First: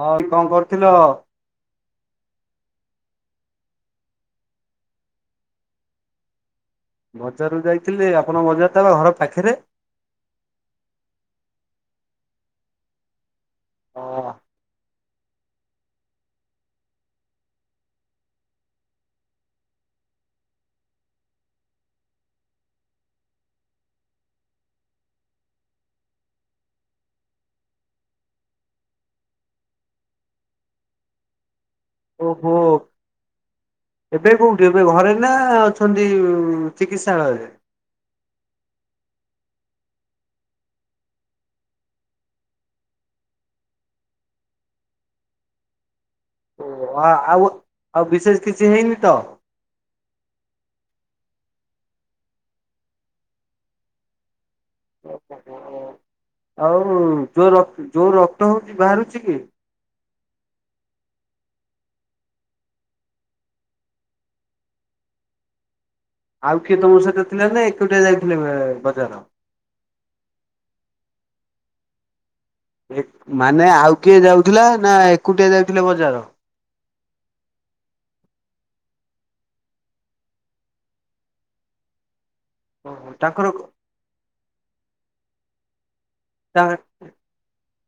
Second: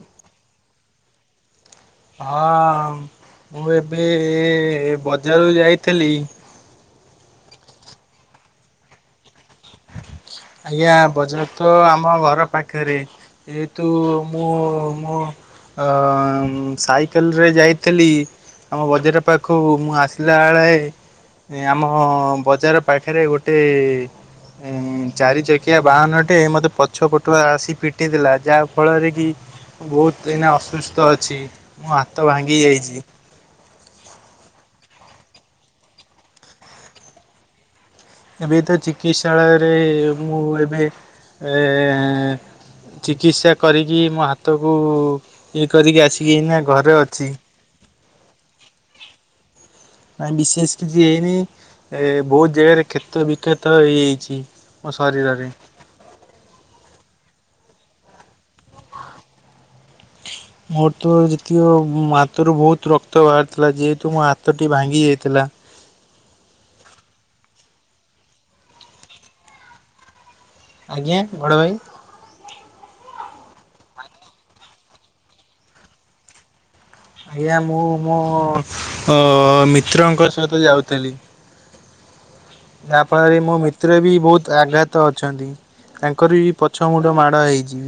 ହଁ, କଣ କରୁଥିଲ? ହଁ, ମୁଁ ଏବେ ବଜାର ଯାଇଥିଲି। ବଜାର ଯାଇଥିଲି, ଆପଣ ବଜାରଟା ବା ଘର ପାଖରେ? ଆଜ୍ଞା, ବଜାର ତ ଆମ ଘର ପାଖରେ, ଯେହେତୁ ଅ ମୁଁ ମୁଁ ଅ ସାଇକେଲ ରେ ଯାଇଥିଲି। ଆମ ବଜାର ପାଖକୁ ମୁଁ ଆସିଲା ବେଳେ ଆମ ବଜାର ପାଖରେ ଗୋଟେ ଚାରି ଚକିଆ ବାହନ ଟେ ମୋତେ ପଛ ପଟୁଆ ଆସି ପିଟିଦେଲା, ଯାହା ଫଳରେ କି ବହୁତ ଏଇନା ଅସୁସ୍ଥ ଅଛି। ମୋ ହାତ ଓହୋ। ଭାଙ୍ଗି ଯାଇଛି। ଏବେ କୋଉଠି, ଏବେ ଘରେ ନା ଅଛନ୍ତି ଚିକିତ୍ସାଳୟରେ? ଏବେ ତ ଚିକିତ୍ସାଳୟରେ ମୁଁ ଏବେ ଚିକିତ୍ସା କରିକି ମୋ ହାତକୁ ଇଏ କରିକି ଆସିକିନା ଓ, ଆଉ ଆଉ ବିଶେଷ କିଛି ହେଇନି ତ? ବିଶେଷ କିଛି ହେଇନି, ଏ ବହୁତ ଜାଗାରେ କ୍ଷେତ ବିକ୍ଷତ ହେଇଯାଇଛି। ମୋ ଶରୀରରେ। ଆଉ ଯୋଉ ଯୋଉ ରକ୍ତ ହଉଛି ବାହାରୁଛି କି? ମୋର ତ ଯେତିକ ହାତରୁ ବହୁତ ରକ୍ତ ବାହାରିଥିଲା, ଯେହେତୁ ମୋ ହାତଟି ଭାଙ୍ଗି ଯାଇଥିଲା। ଆଉ କିଏ ତମ ସହିତ ଥିଲ ନା, ଏକୁଟିଆ ଯାଇଥିଲେ ବଜାର। ଆଜ୍ଞା, ବଡ ଭାଇ। [inaudible] ମାନେ ଆଉ କିଏ ଯାଉଥିଲା, ନା ଏକୁଟିଆ ଯାଉଥିଲେ ବଜାର? ଆଜ୍ଞା, ମୁଁ ମୋ ଓ ମିତ୍ରଙ୍କ ସହିତ ଯାଉଥିଲି। ଯାହା ଓହୋ ଫଳରେ ତାଙ୍କର ମୋ ମିତ୍ର ବି ବହୁତ ଆଘାତ ଅଛନ୍ତି। ତାଙ୍କର ବି ପଛ ମୁଣ୍ଡ ମାଡ ହେଇଛି।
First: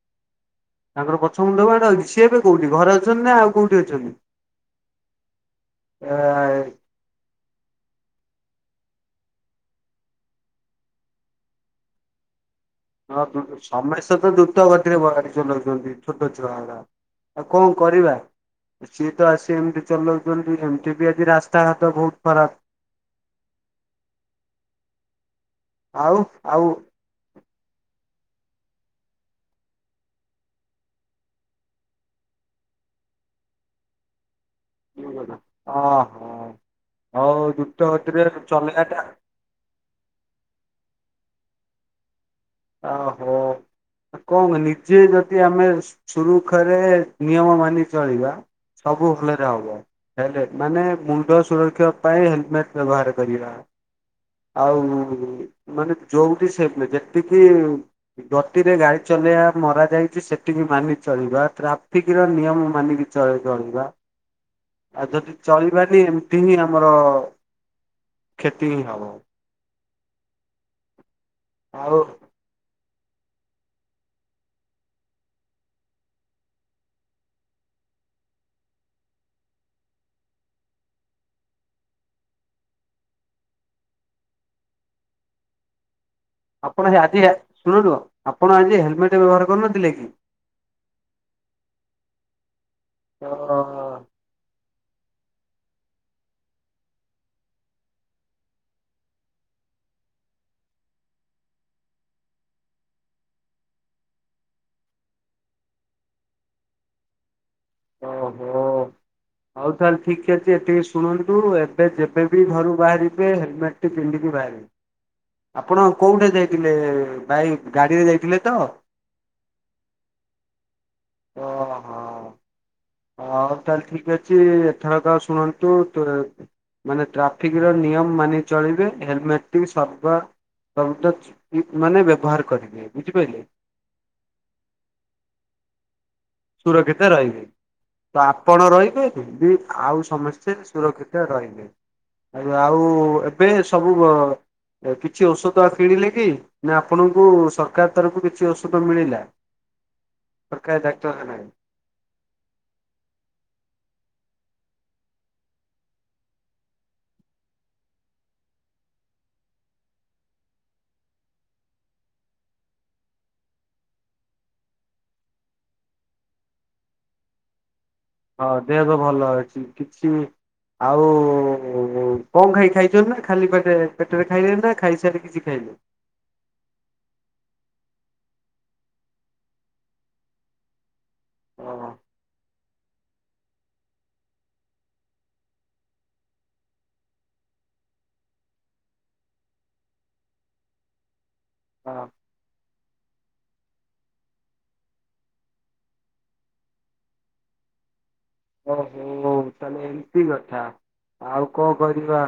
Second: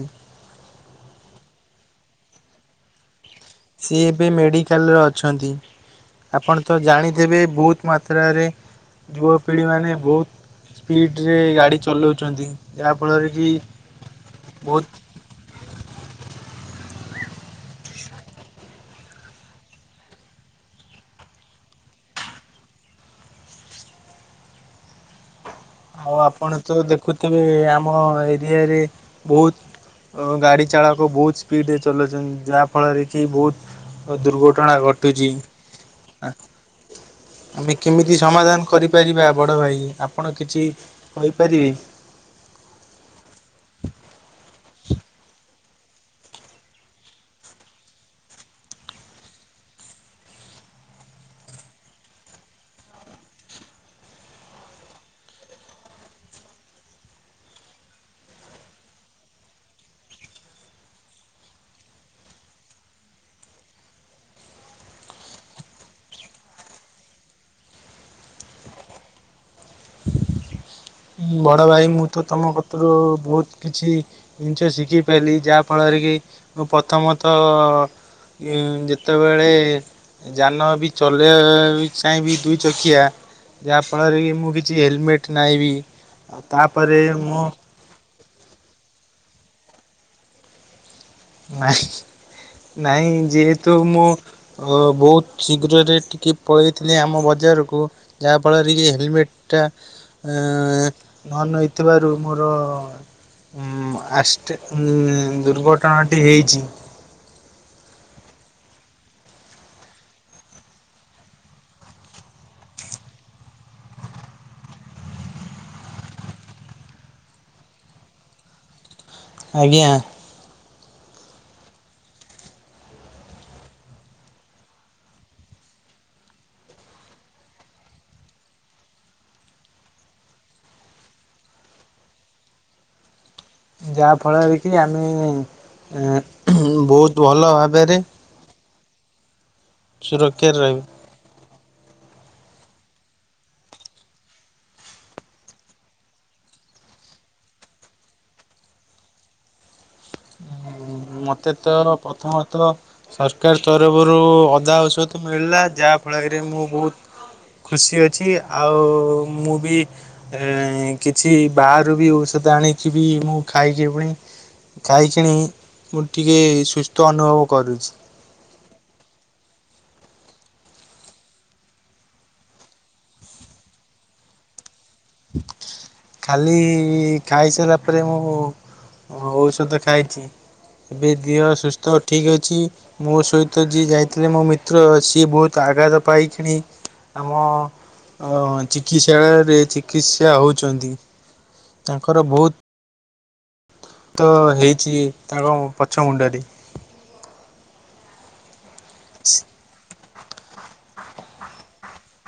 ତାଙ୍କର ପଛ ମୁଣ୍ଡ ମାଡ଼ ହେଇଛି। ସେ ଏବେ କୋଉଠି ଘରେ ଅଛନ୍ତି ନା ଆଉ କୋଉଠି ସିଏ ଅଛନ୍ତି? ଏବେ ମେଡିକାଲରେ ଅଛନ୍ତି, ଏ ଆପଣ ତ ଜାଣି ଯେବେ ବହୁତ ମାତ୍ରାରେ ଯୁବପିଢ଼ିମାନେ ବହୁତ ସ୍ପିଡ଼ରେ ଗାଡ଼ି ଚଲାଉଛନ୍ତି‌। ହଁ, [inaudible] ସମସ୍ତ ଦ୍ରୁତ ବହୁତ ଗତିରେ ବାଢାନ୍ତି। [inaudible] କଣ କରିବା? ସିଏ ତ ଆସି ଏମିତି ଚଲାଉଛନ୍ତି, ଏମିତି ବି ଆଜି ରାସ୍ତାଘାଟ ବହୁତ ଖରାପ। ଆଉ ଆପଣ ତ ଦେଖୁଥିବେ, ଆମ ଏରିଆରେ ବହୁତ ଓ ଗାଡ଼ି ଚାଳକ ବହୁତ ସ୍ପିଡ଼ରେ ଚଲଉଛନ୍ତି, ଯାହାଫଳରେ କି ବହୁତ ଦୁର୍ଘଟଣା ଘଟୁଛି। ଓହୋ ହଉ ଆମେ କେମିତି ଦ୍ରୁତଗତିରେ ସମାଧାନ ଚଲେଇବା ଟା କରିପାରିବା ବଡ଼ ଭାଇ ଆପଣ କିଛି କହିପାରିବେ। ଓହୋ କଣ ନିଜେ ଯଦି ଆମେ ସୁରୁଖୁରେ ନିୟମ ମାନି ଚଳିବା ସବୁ ଭଲରେ ହେବ। ହେଲମଟ ମାନେ ମୁଣ୍ଡ ସୁରକ୍ଷା ପାଇଁ ହେଲମେଟ୍ ବ୍ୟବହାର କରିବା। ଆଉ ମାନେ ଯୋଉଠି ସେ ଯେତିକି ଗତିରେ ଗାଡି ଚଲେଇବା ମରା ଯାଇଛି ସେତିକି ମାନି ଚଳିବା ଟ୍ରାଫିକର ନିୟମ ମାନିକି ଚଳେ ଚଳିବା ଆଉ ଯଦି ଚଳିବାନି ଏମିତି ହିଁ ଆମର କ୍ଷତି ହିଁ ହବ। ବଡ଼ ଭାଇ ଆଉ ମୁଁ ତ ତମ କତରୁ ବହୁତ କିଛି ନିଜେ ଶିଖିଥିଲି ଯାହାଫଳରେ କି ମୁଁ ପ୍ରଥମତଃ ଉ ଯେତେବେଳେ ଯାନ ବି ଚଲେଇବା ବି ଚାହିଁବି ଦୁଇ ଚକିଆ ଯାହାଫଳରେ କି ମୁଁ କିଛି ହେଲମେଟ୍ ନାଇବି ଆପଣ ହେ ଆଜି ଶୁଣ ଶୁଣ ଆପଣ ଆଜି ହେଲମେଟ ବ୍ୟବହାର କରୁନଥିଲେ କି? ନାଇଁ ହିଁ ନାଇଁ ତ ଯେହେତୁ ମୁଁ ଓ ବହୁତ ଶୀଘ୍ରରେ ଟିକେ ପଳେଇଥିଲି ଆମ ବଜାରକୁ ଯାହା ଫଳରେ ଇଏ ହେଲମେଟ ଟା ଏ ନ ନେଇୋଇଥିବାରୁ ମୋର ହୁଁ ଆସ ଟି ଉ ଦୁର୍ଘଟଣାଟି ହେଇଛି। ଓହୋ ହଉ ତାହେଲେ ଠିକ୍ ଅଛି ଏତିିକି ଶୁଣନ୍ତୁ ଏବେ ଯେବେ ବିି ଘରୁ ବାହାରିବେ ହେଲମେଟଟି ପିନ୍ଧିକି ବାହାରିବେ। ଆପଣ କୋଉଁଠା ଯାଇଥିଲେ ଭାଇ ଗାଡ଼ିରେ ଯାଇଥିଲେ ତ? ଆଜ୍ଞା ଓହୋ ହ ହଉ ତାହେଲେ ଠିକ୍ ଅଛି ଏଥରକ ଆ ଶୁଣନ୍ତୁ ମାନେ ଟ୍ରାଫିକ ର ନିୟମ ମାନି ଚଳିବେ ହେଲମେଟ ସର୍ବ ତାନ୍ତେଚ ପ୍ଲିପ [unintelligible] ମାନେ ବ୍ୟବହାର କରିବେ ବୁଝିପାରିଲେ ଯାହାଫଳରେ କି ଆମେ ସୁରକ୍ଷିତ ବହୁତ ରହିବେ ଭଲ ଭାବରେ ତ ଆପଣ ରହିବେ କି ଆଉ ସମସ୍ତେ ସୁରକ୍ଷାରେ ରହିବୁ ସୁରକ୍ଷିତ ରହିବେ। ଏ ଆଉ ଏବେ ସବୁ କିଛି ଔଷଧ କିଣିଲେ କି ନା ଆପଣଙ୍କୁ ସରକାର ତରଫକୁ କିଛି ଔଷଧ ମିଳିଲା। ସରକାରୀ ଡାକ୍ତରଖାନାରେ? ମତେ ତ ପ୍ରଥମତ ସରକାର ତରଫରୁ ଅଧା ଔଷଧ ମିଳିଲା ଯାହା ଫଳରେରେ ମୁଁ ବହୁତ୍ ଖୁସି ଅଛି ଆଉ ମୁଁ ବି ଏ କିଛି ବାହାରୁ ବି ଔଷଧ ଆଣିକି ବି ମୁଁ ଖାଇକି ପୁଣି ଖାଇ କିିଣି ମୁଁ ଟିକେ ସୁସ୍ଥ ଅନୁଭବ କରୁଛି। ହଁ ଦେହ ବି ତ ଭଲ ଅଛି କିଛି ବି ଆଉ କଣ ଖାଇ ଖାଇଛ ନା ଖାଲି ପେଟରେ ଖାଇଲେ ନା ଖାଇସାରି କିଛି ଖାଇଲେ। ଖାଲି ଖାଇସାରିଲା ପରେ ମୁଁ ଔଷଧ ଖାଇଛି। ଏବେ ଦେହ ଓ ସୁସ୍ଥ ଠିକ୍ ଅଛି ମୋ ସହିତ ଯିଏ ଯାଇଥିଲେ ମୋ ମିତ୍ର ଅ ସିଏ ବହୁତ ଆଘାତ ପାଇ କିିଣି ଆମ ଅ ଚିକିତ୍ସାଳୟରେ ଚିକିତ୍ସା ହେଉଛନ୍ତି ତାଙ୍କର ବହୁତ ତ ହେଇଛି ତାଙ୍କ ପଛ ମୁଣ୍ଡରେ ଛି ଏଠ କଥା ଆଉ କଣ କରିବା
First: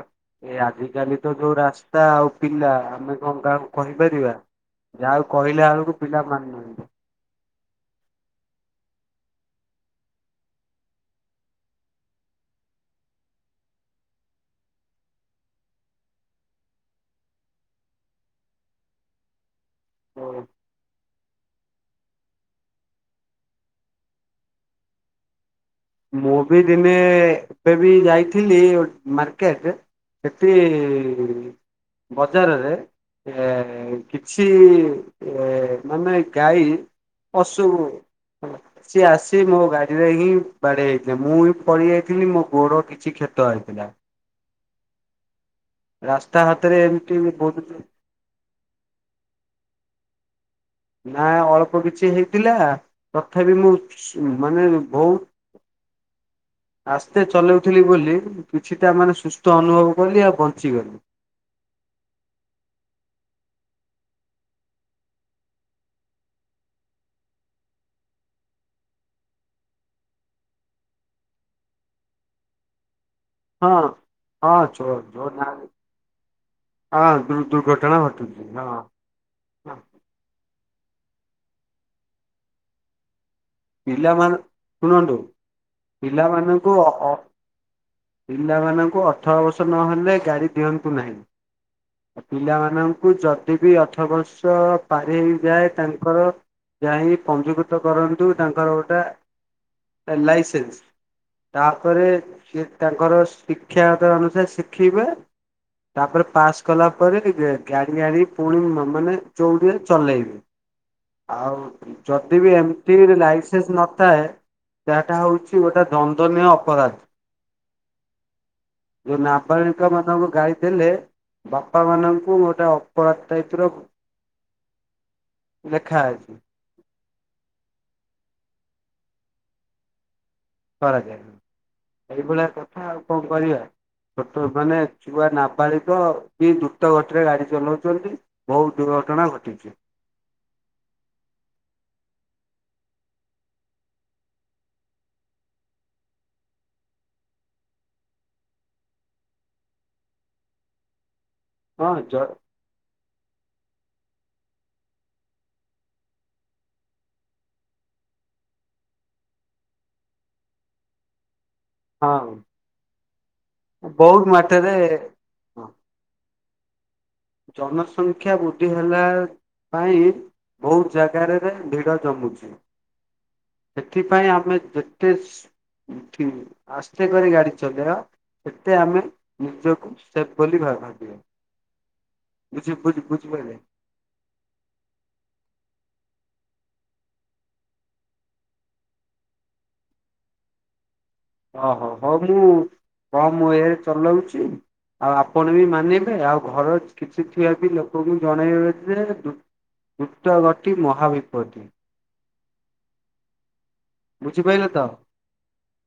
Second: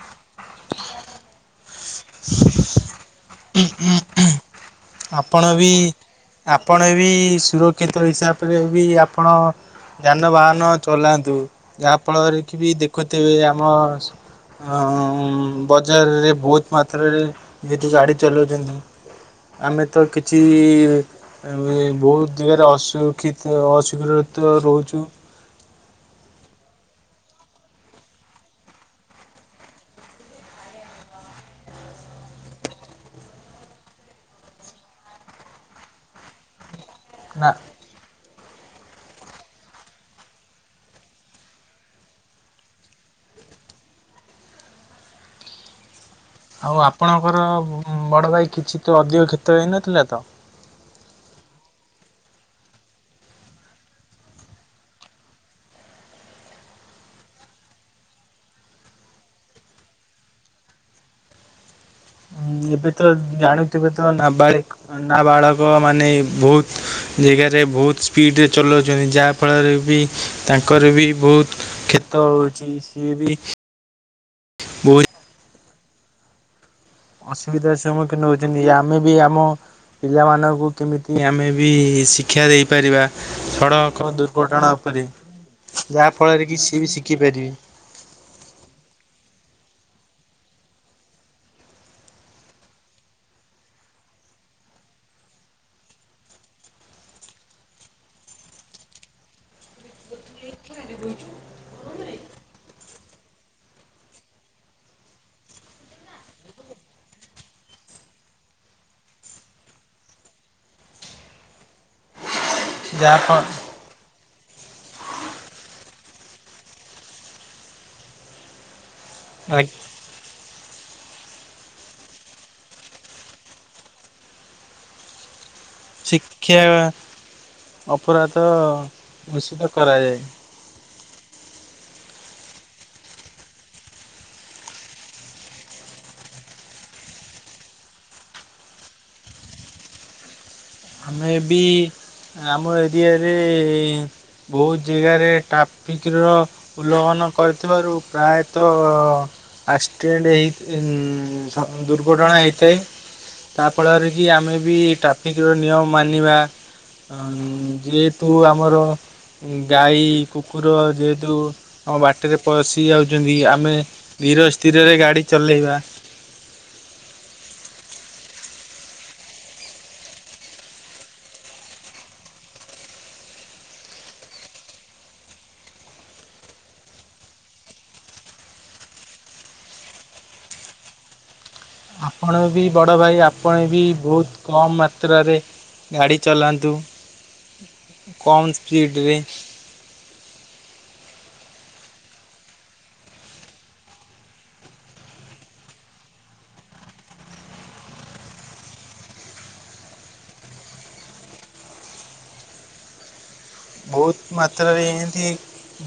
ଏ ଆଜିକାଲି ତ ଯୋଉରାା ମାତା ଆଉ ପିଲା ଆମେ କଣ କାହାକୁ କହିପାରିବା ଯାହାକୁ ଆପଣ କହିଲା ବି ବେଳକୁ ପିଲା ମାନୁନାହାନ୍ତି। ଆପଣ ବି ସୁରକ୍ଷିତ ହିସାବରେ ବି ଆପଣ ଯାନବାହାନ ଚଲାନ୍ତୁ ଯାହା ଫଳରେ କି ବି ଦେଖୁଥିବେ ଆମ ହ ବଜାରରେ ବହୁତ ମାତ୍ରାରେ ଯେତୁ ଗାଡି ଚଲାଉଛନ୍ତି ଆମେ ତ କିଛି ଏ ବହୁତ ଦିଗରେ ଅଶିକ୍ଷିତ ଅସୁରକ୍ଷିତ ରହୁଛୁ ମୁଁ ବି ଦିନେ ଏବେ ବି ଯାଇଥିଲି ମାର୍କେଟ ସେଠ ବଜାରରେ ଏ କିଛି ଏ ମାନେ ଗାଈ ନା ଅଶୁ ସିଏ ଆସ ମୋ ଗାଡିରେ ହିଁ ବାଡିେ ହେଇଥିଲା ମୁଁ ବି ପଡି ଯାଇଥିଲି ମୋ ଗୋର କିଛି କ୍ଷେତ ହେଇଥିଲା ରାସ୍ତା ହାତରେ ଆଉ ଏମିତି ଆପଣଙ୍କର ବହୁତ ବଡ଼ ଭାଇ କିଛି ତ ଅଧିକ କ୍ଷେତ ହେଇନଥିଲା ତ ନା ଅଳ୍ପ କିଛି ହେଇଥିଲା ତଥାପି ମୁଁ ମାନେ ବହୁତ ଆସ୍ତେ ଚଲାଉଥିଲି ବୋଲି କିଛିଟା ମାନେ ସୁସ୍ଥ ଅନୁଭବ କଲି ଆଉ ବଞ୍ଚିଗଲି ହଁ ଏବେ ତ ଜାଣୁଥିବେ ତ ନାବାଳ ନାବାଳକ ମାନେ ବହୁତ ଜାଗାରେ ବହୁତ ସ୍ପିଡ଼ରେ ଚଲାଉଛନ୍ତି ଯାହାଫଳରେ ବି ତାଙ୍କର ବି ବହୁତ କ୍ଷେତ ହଉଛି ସିଏ ବି ହଁ ହଁଛ ବହୁତ ଯୋ ନା ଅସୁବିଧାର ସମ୍ମୁଖୀନ ଘଟୁଛି ହଉଛନ୍ତି ହଁ ଆମେ ହଁ। ବି ଆମ ପିଲାମାନଙ୍କୁ କେମିତି ଆମେ ବି ଶିକ୍ଷା ଦେଇପାରିବା ସଡ଼କ ପିଲାମାନେ ଦୁର୍ଘଟଣା ଉପରେ ଶୁଣନ୍ତୁ ଯାହା ଫଳରେ କି ପିଲାମାନଙ୍କୁ ସିଏ ଅ ବି ଅ ଶିଖି ପାରିବି ପିଲାମାନଙ୍କୁ ଅଠର ବର୍ଷ ନହେଲେ ଗାଡ଼ି ଦିଅନ୍ତୁ ନାହିଁ ପିଲାମାନଙ୍କୁ ଯଦି ବି ଅଠ ବର୍ଷ ପାରି ହେଇଯାଏ ତାଙ୍କର ଯା ହି ପଞ୍ଜୀକୃତ କରନ୍ତୁ ତାଙ୍କର ଗୋଟେ ଲାଇସେନ୍ସ ତାପରେ ସେି ତାଙ୍କର ଶିକ୍ଷାଗତ ଅନୁସାରେ ଶିଖେଇବେ ତାପରେ ପାସ୍ କଲା ପରେ ଗାଡି ଗାଡି ପୁଣି ମାନେ ଚୋଉଠରେ ଚଲେଇବ ଆଉ ଯଦି ବି ଏମିତି ଯାହା ଲାଇସେନ୍ସ ନଥାଏ ସେଟା ହଉଛି ଗୋଟେ ଦନ୍ଦନୀୟ ଅପରାଧ ଯେଉ ନାବ ମ ଗାଡି ଦେଲେ ବାପା ମାନଙ୍କୁ ଗୋଟେ ଅପରାଧ ଟାଇପ ର [unintelligible] ଲେଖା ଅଛି ଶିକ୍ଷା ଅପରାଧ ଘୂଷିତ କରାଯାଏ କରାଯାଏ ଏଇଭଳିଆ କଥା ଆଉ କଣ କରିବା ଛୋଟ ମାନେ ଛୁଆ ନାପାଳିକ କି ଦ୍ରୁତ ଗତିରେ ଗାଡି ଚଲାଉଛନ୍ତି ବହୁତ ଦୁର୍ଘଟଣା ଘଟିଛି ଆମେ ଏ ବି ଆମ ଏରିଆରେ ବହୁତ ଜାଗାରେ ଟ୍ରାଫିକ ର ଉଲ୍ଲଂଘନ କରିଥିବାରୁ ପ୍ରାୟତଃ ଆଷ୍ଟେଟ ହଁ ଜ ଦୁର୍ଘଟଣା ହୋଇଥାଏ, ତା ଫଳରେ କି ଆମେ ବି ଟ୍ରାଫିକ୍ ଯୋଉ ନିୟମ ମାନିବା। ଯେହେତୁ ଆମର ଗାଈ କୁକୁର ଯେହେତୁ ଆମ ହଁ ବାଟରେ ପଶି ଯାଉଚନ୍ତି, ଆମେ ବହୁତ ଧୀର ମାତ୍ରାରେ ସ୍ଥିରରେ ଗାଡ଼ି ଚଲେଇବା। ଜନସଂଖ୍ୟା ବୃଦ୍ଧି ହେଲା ପାଇଁ ବହୁତ ଜାଗାରେ ରେ ଭିଡ ଜମୁଚି। ସେଥିପାଇଁ ଆମେ ଯେତେ ଠିକ୍, ଆସ୍ତେ କରି ଗାଡି ଚଲେଇବା ସେତେ ଆମେ ନିଜକୁ ସେଫ ବୋଲି ଭାବିବା। ଆପଣ ବି ବୁଝି ବଡ଼ ବୁଝି ଭାଇ, ବୁଝିପାରିଲେ। ଆପଣ ବି ବହୁତ କମ୍ ମାତ୍ରାରେ ଗାଡ଼ି ଚଲାନ୍ତୁ, କମ୍ ସ୍ପିଡ଼ରେ। ଓହୋ, ହଉ ମୁଁ କମ ରେ ଚଲଉଚି। ଆଉ ଆପଣ ବି ମାନିବେ, ଆଉ ଘର କିଛି ଥିବା ବି ଲୋକଙ୍କୁ ଜଣେଇବେ ଯେ, ଦୁ ଦୃତ ଗତି, ମହାବିପତ୍ତି। ବହୁତ ବୁଝିପାରିଲେ ମାତ୍ରାରେ ତ। ଏମିତି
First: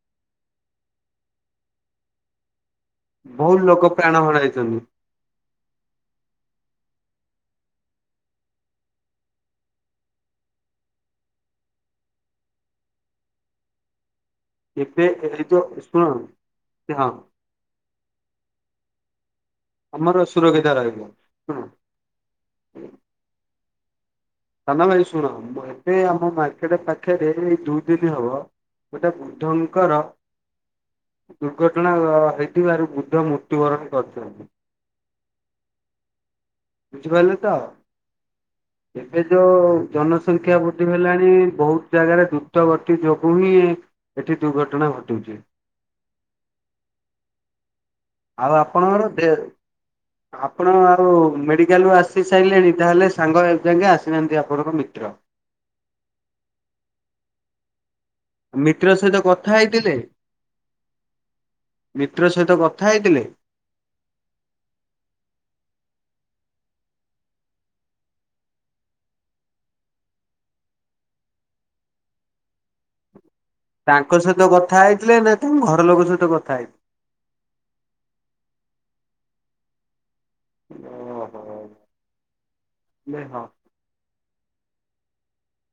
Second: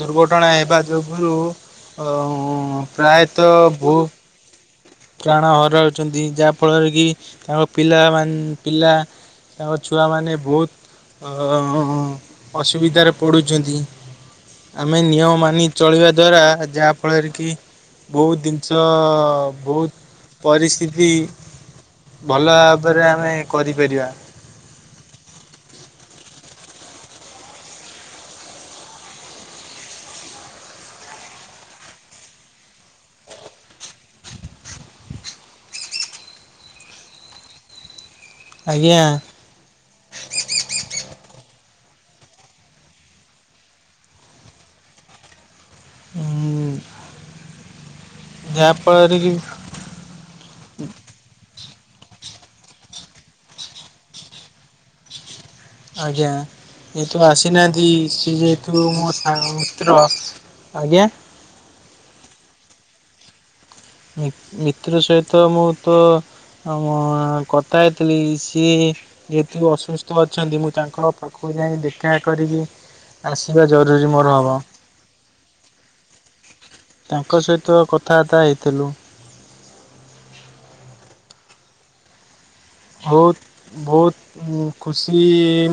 ଦୁର୍ଘଟଣା ହେବା ଯୋଗୁରୁ ଉଁ ଉଁ ପ୍ରାୟତଃ ବହୁତ ଭୁ [unintelligible] ପ୍ରାଣ ହରାଉଚନ୍ତି, ଯାହାଫଳରେ କି ତାଙ୍କ ପିଲାମାନେ ପିଲା ତାଙ୍କ ଛୁଆମାନେ ବହୁତ ଅସୁବିଧାରେ ପଡ଼ୁଚନ୍ତି। ଆମେ ଏବେ ନିୟମ ଏଇ ମାନି ଯୋଉ ଶୁଣ ଚଳିବା ଦ୍ଵାରା, ହଁ ଯାହାଫଳରେ କି ବହୁତ ଜିନିଷ, ବହୁତ ଆମର ସୁରକ୍ଷିତ ରହିବ ପରିସ୍ଥିତି ଶୁଣ ଭଲ ଭାବରେ ଆମେ କରିପାରିବା। ସାନା ଭାଇ ଶୁଣ, ଏବେ ଆମ ମାର୍କେଟ ପାଖରେ ଏଇ ଦୁଇ ଦିନ ହବ ଗୋଟେ ବୃଦ୍ଧଙ୍କର ଦୁର୍ଘଟଣା ହେଇଥିବାରୁ, ବୃଦ୍ଧ ମୃତ୍ୟୁବରଣ କରିଚନ୍ତି। ବୁଝିପାରିଲ ତ? ଆଜ୍ଞା ଏବେ ଯୋଉ ଜନସଂଖ୍ୟା ବୃଦ୍ଧି ହେଲାଣି, ବହୁତ ଜାଗାରେ ଦ୍ରୁତ ଗତି ଯୋଗୁ ହିଁ ଏଠି ଦୁର୍ଘଟଣା ଘଟୁଚି। ହୁଁ ଆଉ ଆପଣଙ୍କର ଦେ ଆପଣ ଆଉ ମେଡିକାଲୁ ଆସି ସାରିଲେଣି, ତାହେଲେ ସାଙ୍ଗ ଯାକେ ଆସିନାହାନ୍ତି ଆପଣଙ୍କ ମିତ୍ର? ଆଜ୍ଞା, ଏ ତୁ ଆସିନାହାନ୍ତି ସ ଯୋଇଥିବୁ ମିତ୍ର ମୋ ସହିତ ସା କଥା ହେଇଥିଲେ ମିତ୍ର, ଆଜ୍ଞା। ମିତ୍ର ସହିତ କଥା ହେଇଥିଲେ? ମିତ୍ର ସହିତ ମୁଁ ତ ଆ ମୁ କଥା ହେଇଥିଲି, ସିଏ ଯେହେତୁ ଅସୁସ୍ଥ ଅଛନ୍ତି, ମୁଁ ତାଙ୍କ ପାଖକୁ ଯାଇ ଦେଖା କରିବି। ଆସିବା ଯ ତାଙ୍କ ସହିତ କଥା ହେଇଥିଲେ ନା, ତାଙ୍କ ଘର ଲୋକ ସହିତ କଥା ହେଇଥିଲେ? ତାଙ୍କ ସହିତ କଥାବାର୍ତ୍ତା ହେଇଥିଲୁ। ଓହୋ। ବହୁତ, ହଁ ବହୁତ ଖୁସି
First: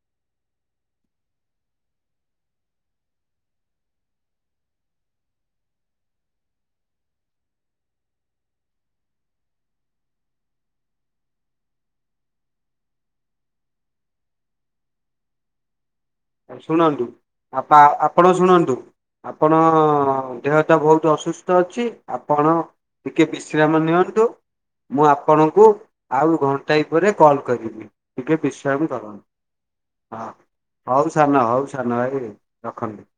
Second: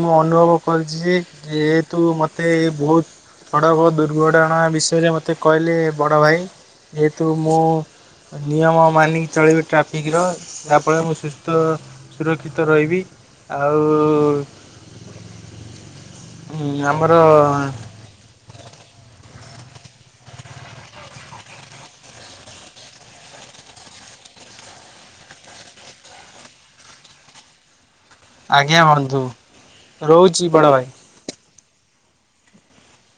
ମୁଁ ଅନୁଭବ କରିଚି ଯେ, ଯେହେତୁ ମୋତେ ବହୁତ ସଡ଼କ ଦୁର୍ଘଟଣା ବିଷୟରେ ମୋତେ କହିଲେ ବଡ଼ ଭାଇ, ଯେହେତୁ ମୁଁ ନିୟମ ମାନି କି ଚଲେଇବେ ଟ୍ରାଫିକର ଯାହାଫଳରେ ମୁଁ ସୁସ୍ଥ ସୁରକ୍ଷିତ ରହିବି ଆଉ ଉଁ, ଶୁଣନ୍ତୁ ଆମର ଆପା ଆପଣ ଶୁଣନ୍ତୁ। ଆପଣ ଦେହଟା ବହୁତ ଅସୁସ୍ଥ ଅଛି। ଆପଣ ଟିକେ ବିଶ୍ରାମ ନିଅନ୍ତୁ। ମୁଁ ଆପଣଙ୍କୁ ଆଉ ଘଣ୍ଟାଏ ପରେ କଲ୍ କରିବି। ଟିକେ ଆଜ୍ଞା ବିଶ୍ରାମ ବନ୍ଧୁ କରନ୍ତୁ ହଁ। ରହୁଛି ବଡ଼ ଭାଈ। ହଉ ସାନ ହଉ ସାନ ଭାଇ ରଖନ୍ତୁ।